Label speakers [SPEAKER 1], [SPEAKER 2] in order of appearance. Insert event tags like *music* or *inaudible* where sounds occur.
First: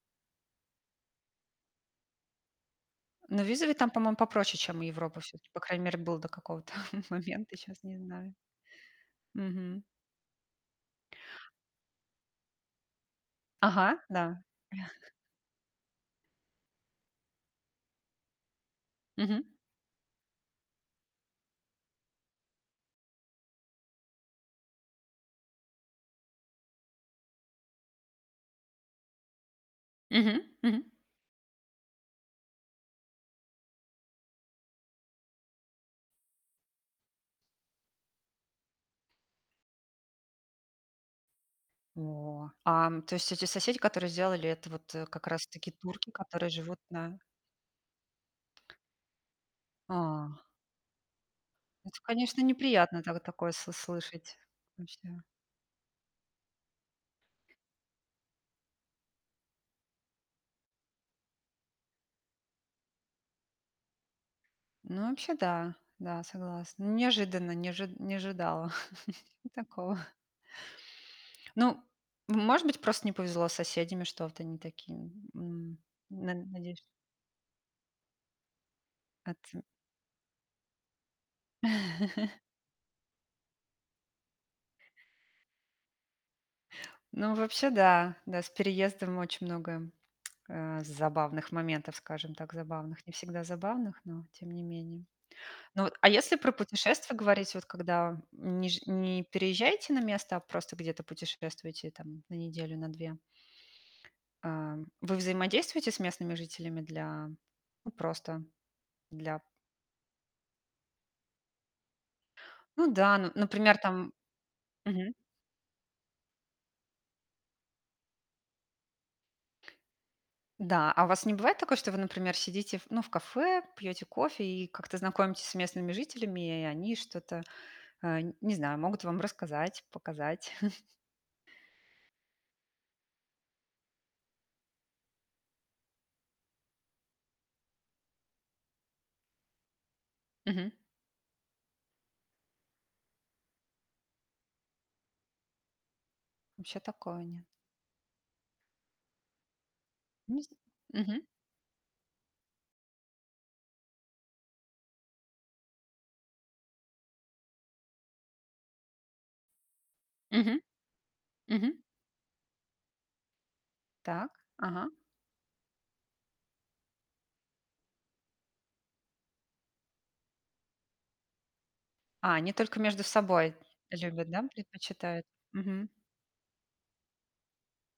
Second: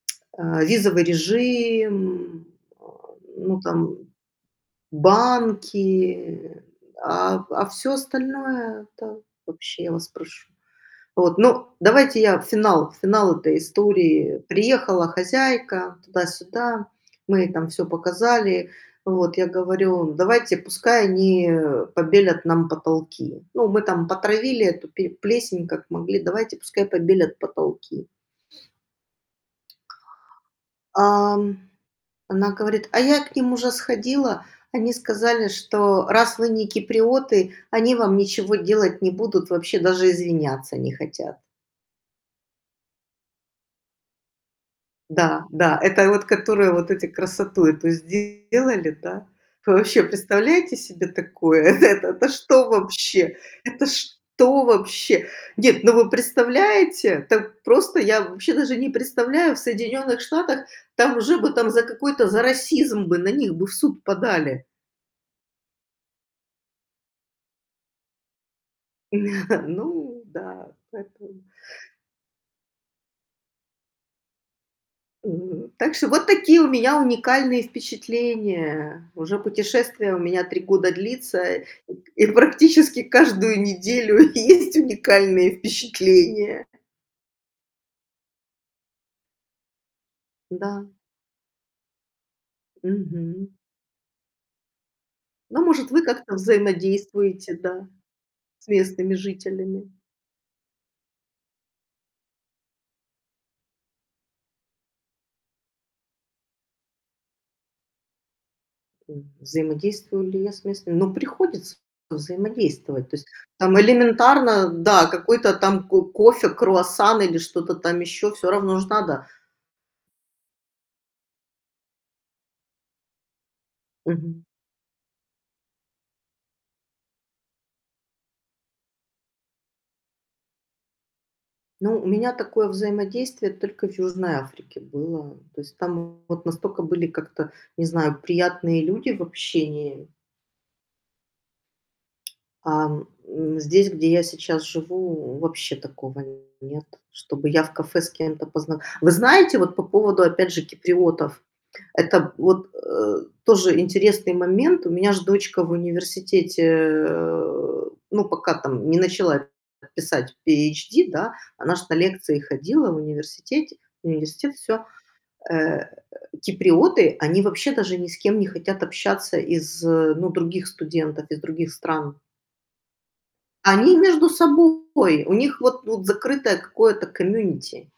[SPEAKER 1] А, визовый режим, а,
[SPEAKER 2] Но
[SPEAKER 1] ну
[SPEAKER 2] визовый там,
[SPEAKER 1] там,
[SPEAKER 2] по-моему, попроще, чем у Европы всё-таки. По крайней мере, был до
[SPEAKER 1] банки.
[SPEAKER 2] какого-то
[SPEAKER 1] А,
[SPEAKER 2] момента.
[SPEAKER 1] а, в
[SPEAKER 2] Щас
[SPEAKER 1] всё
[SPEAKER 2] не знаю.
[SPEAKER 1] остальное- это
[SPEAKER 2] Мгм.
[SPEAKER 1] вообще, я вас прошу. Вот. Ну, давайте я финал финал этой
[SPEAKER 2] Ага,
[SPEAKER 1] истории.
[SPEAKER 2] да.
[SPEAKER 1] Приехала
[SPEAKER 2] *chuckles*
[SPEAKER 1] хозяйка, туда-сюда. Мы ей там всё показали. Вот
[SPEAKER 2] Мгм.
[SPEAKER 1] я говорю: "Давайте, пускай они побелят нам потолки. Ну, мы там потравили эту пе плесень как могли. Давайте, пускай побелят потолки".
[SPEAKER 2] Мгм, мгм.
[SPEAKER 1] Ам, она говорит: "А я к ним уже сходила. Они сказали, что, раз вы не киприоты, они вам ничего делать не будут. Вообще даже извиняться не хотят".
[SPEAKER 2] О! А, то есть эти соседи, которые сделали это вот, э, как
[SPEAKER 1] Да,
[SPEAKER 2] раз-таки
[SPEAKER 1] да,
[SPEAKER 2] турки,
[SPEAKER 1] это вот
[SPEAKER 2] которые
[SPEAKER 1] которые
[SPEAKER 2] живут
[SPEAKER 1] вот эти
[SPEAKER 2] на
[SPEAKER 1] красоту эту сделали, да. Вы вообще
[SPEAKER 2] А.
[SPEAKER 1] представляете себе такое?
[SPEAKER 2] Это,
[SPEAKER 1] Это это
[SPEAKER 2] конечно,
[SPEAKER 1] что
[SPEAKER 2] неприятно, так
[SPEAKER 1] вообще?
[SPEAKER 2] такое с
[SPEAKER 1] Это
[SPEAKER 2] слышать
[SPEAKER 1] что
[SPEAKER 2] вообще.
[SPEAKER 1] вообще? Нет, ну, вы представляете? Так просто я вообще даже не представляю. В Соединенных Штатах там уже бы там за какой-то за расизм бы на них бы в суд подали.
[SPEAKER 2] Ну, вообще да. Да, согласна. Неожиданно, не ожи не ожидала *chuckles*
[SPEAKER 1] *chuckles*
[SPEAKER 2] такого.
[SPEAKER 1] Ну да. Поэтому
[SPEAKER 2] Ну, м может быть, просто не повезло с соседями, что вот они такие.
[SPEAKER 1] Мгм.
[SPEAKER 2] М,
[SPEAKER 1] Так что вот
[SPEAKER 2] над
[SPEAKER 1] такие у
[SPEAKER 2] надеюсь, чт
[SPEAKER 1] меня уникальные впечатления.
[SPEAKER 2] От
[SPEAKER 1] Уже
[SPEAKER 2] э
[SPEAKER 1] путешествие у меня 3 года длится, и и к
[SPEAKER 2] *chuckles*
[SPEAKER 1] практически каждую неделю есть уникальные впечатления.
[SPEAKER 2] Ну, а вообще, да. Да, с переездами очень много, э,
[SPEAKER 1] Н-да.
[SPEAKER 2] з забавных моментов, скажем так, забавных. Не всегда
[SPEAKER 1] Мгм.
[SPEAKER 2] забавных, но тем не менее.
[SPEAKER 1] Ну,
[SPEAKER 2] Ну
[SPEAKER 1] может,
[SPEAKER 2] вот,
[SPEAKER 1] вы
[SPEAKER 2] а если
[SPEAKER 1] как-то
[SPEAKER 2] про путешествия говорить,
[SPEAKER 1] взаимодействуете,
[SPEAKER 2] вот
[SPEAKER 1] да,
[SPEAKER 2] когда, м,
[SPEAKER 1] с
[SPEAKER 2] не жи
[SPEAKER 1] местными
[SPEAKER 2] не
[SPEAKER 1] жителями.
[SPEAKER 2] переезжаете на место, а просто где-то путешествуете там на неделю, на 2. А вы взаимодействуете с местными жителями для ну, просто
[SPEAKER 1] М,
[SPEAKER 2] для
[SPEAKER 1] взаимодействую ли я с местными? Ну, приходится
[SPEAKER 2] Ну
[SPEAKER 1] взаимодействовать. То
[SPEAKER 2] да, ну,
[SPEAKER 1] есть
[SPEAKER 2] н например,
[SPEAKER 1] там
[SPEAKER 2] там
[SPEAKER 1] элементарно, да,
[SPEAKER 2] Мгм.
[SPEAKER 1] какой-то там ко кофе, круассан или что-то там ещё- всё равно ж надо.
[SPEAKER 2] Да. А у вас не бывает такое, что вы, например, сидите в ну, в кафе, пьёте
[SPEAKER 1] Мгм.
[SPEAKER 2] кофе и как-то знакомитесь с местными жителями, и и они что-то, э, н не знаю, могут вам рассказать, показать? *chuckles*
[SPEAKER 1] Ну, у меня такое взаимодействие только в Южной Африке было. То есть там вот настолько были как-то, не знаю, приятные люди в общении.
[SPEAKER 2] Мгм.
[SPEAKER 1] Ам, м, здесь, где я сейчас живу, вообще такого
[SPEAKER 2] Вообще
[SPEAKER 1] нет.
[SPEAKER 2] такого нет.
[SPEAKER 1] Чтобы я в кафе с кем-то позна Вы знаете, вот по поводу,
[SPEAKER 2] Муз
[SPEAKER 1] опять же,
[SPEAKER 2] Мгм.
[SPEAKER 1] киприотов. Это вот, э, тоже интересный момент. У меня ж дочка в университете, э, ну, пока там не начала п писать
[SPEAKER 2] Мгм.
[SPEAKER 1] PHD, да, она
[SPEAKER 2] Мгм.
[SPEAKER 1] ж на лекции ходила в университете
[SPEAKER 2] Так.
[SPEAKER 1] университет- всё.
[SPEAKER 2] Ага.
[SPEAKER 1] Э, киприоты- они вообще даже ни с кем не хотят общаться из, э, ну, других студентов, из других стран.
[SPEAKER 2] А, они только между собой
[SPEAKER 1] Они между
[SPEAKER 2] любят, да,
[SPEAKER 1] собой,
[SPEAKER 2] предпочитают?
[SPEAKER 1] у них вот
[SPEAKER 2] Мгм.
[SPEAKER 1] вот закрытое какое-то комьюнити.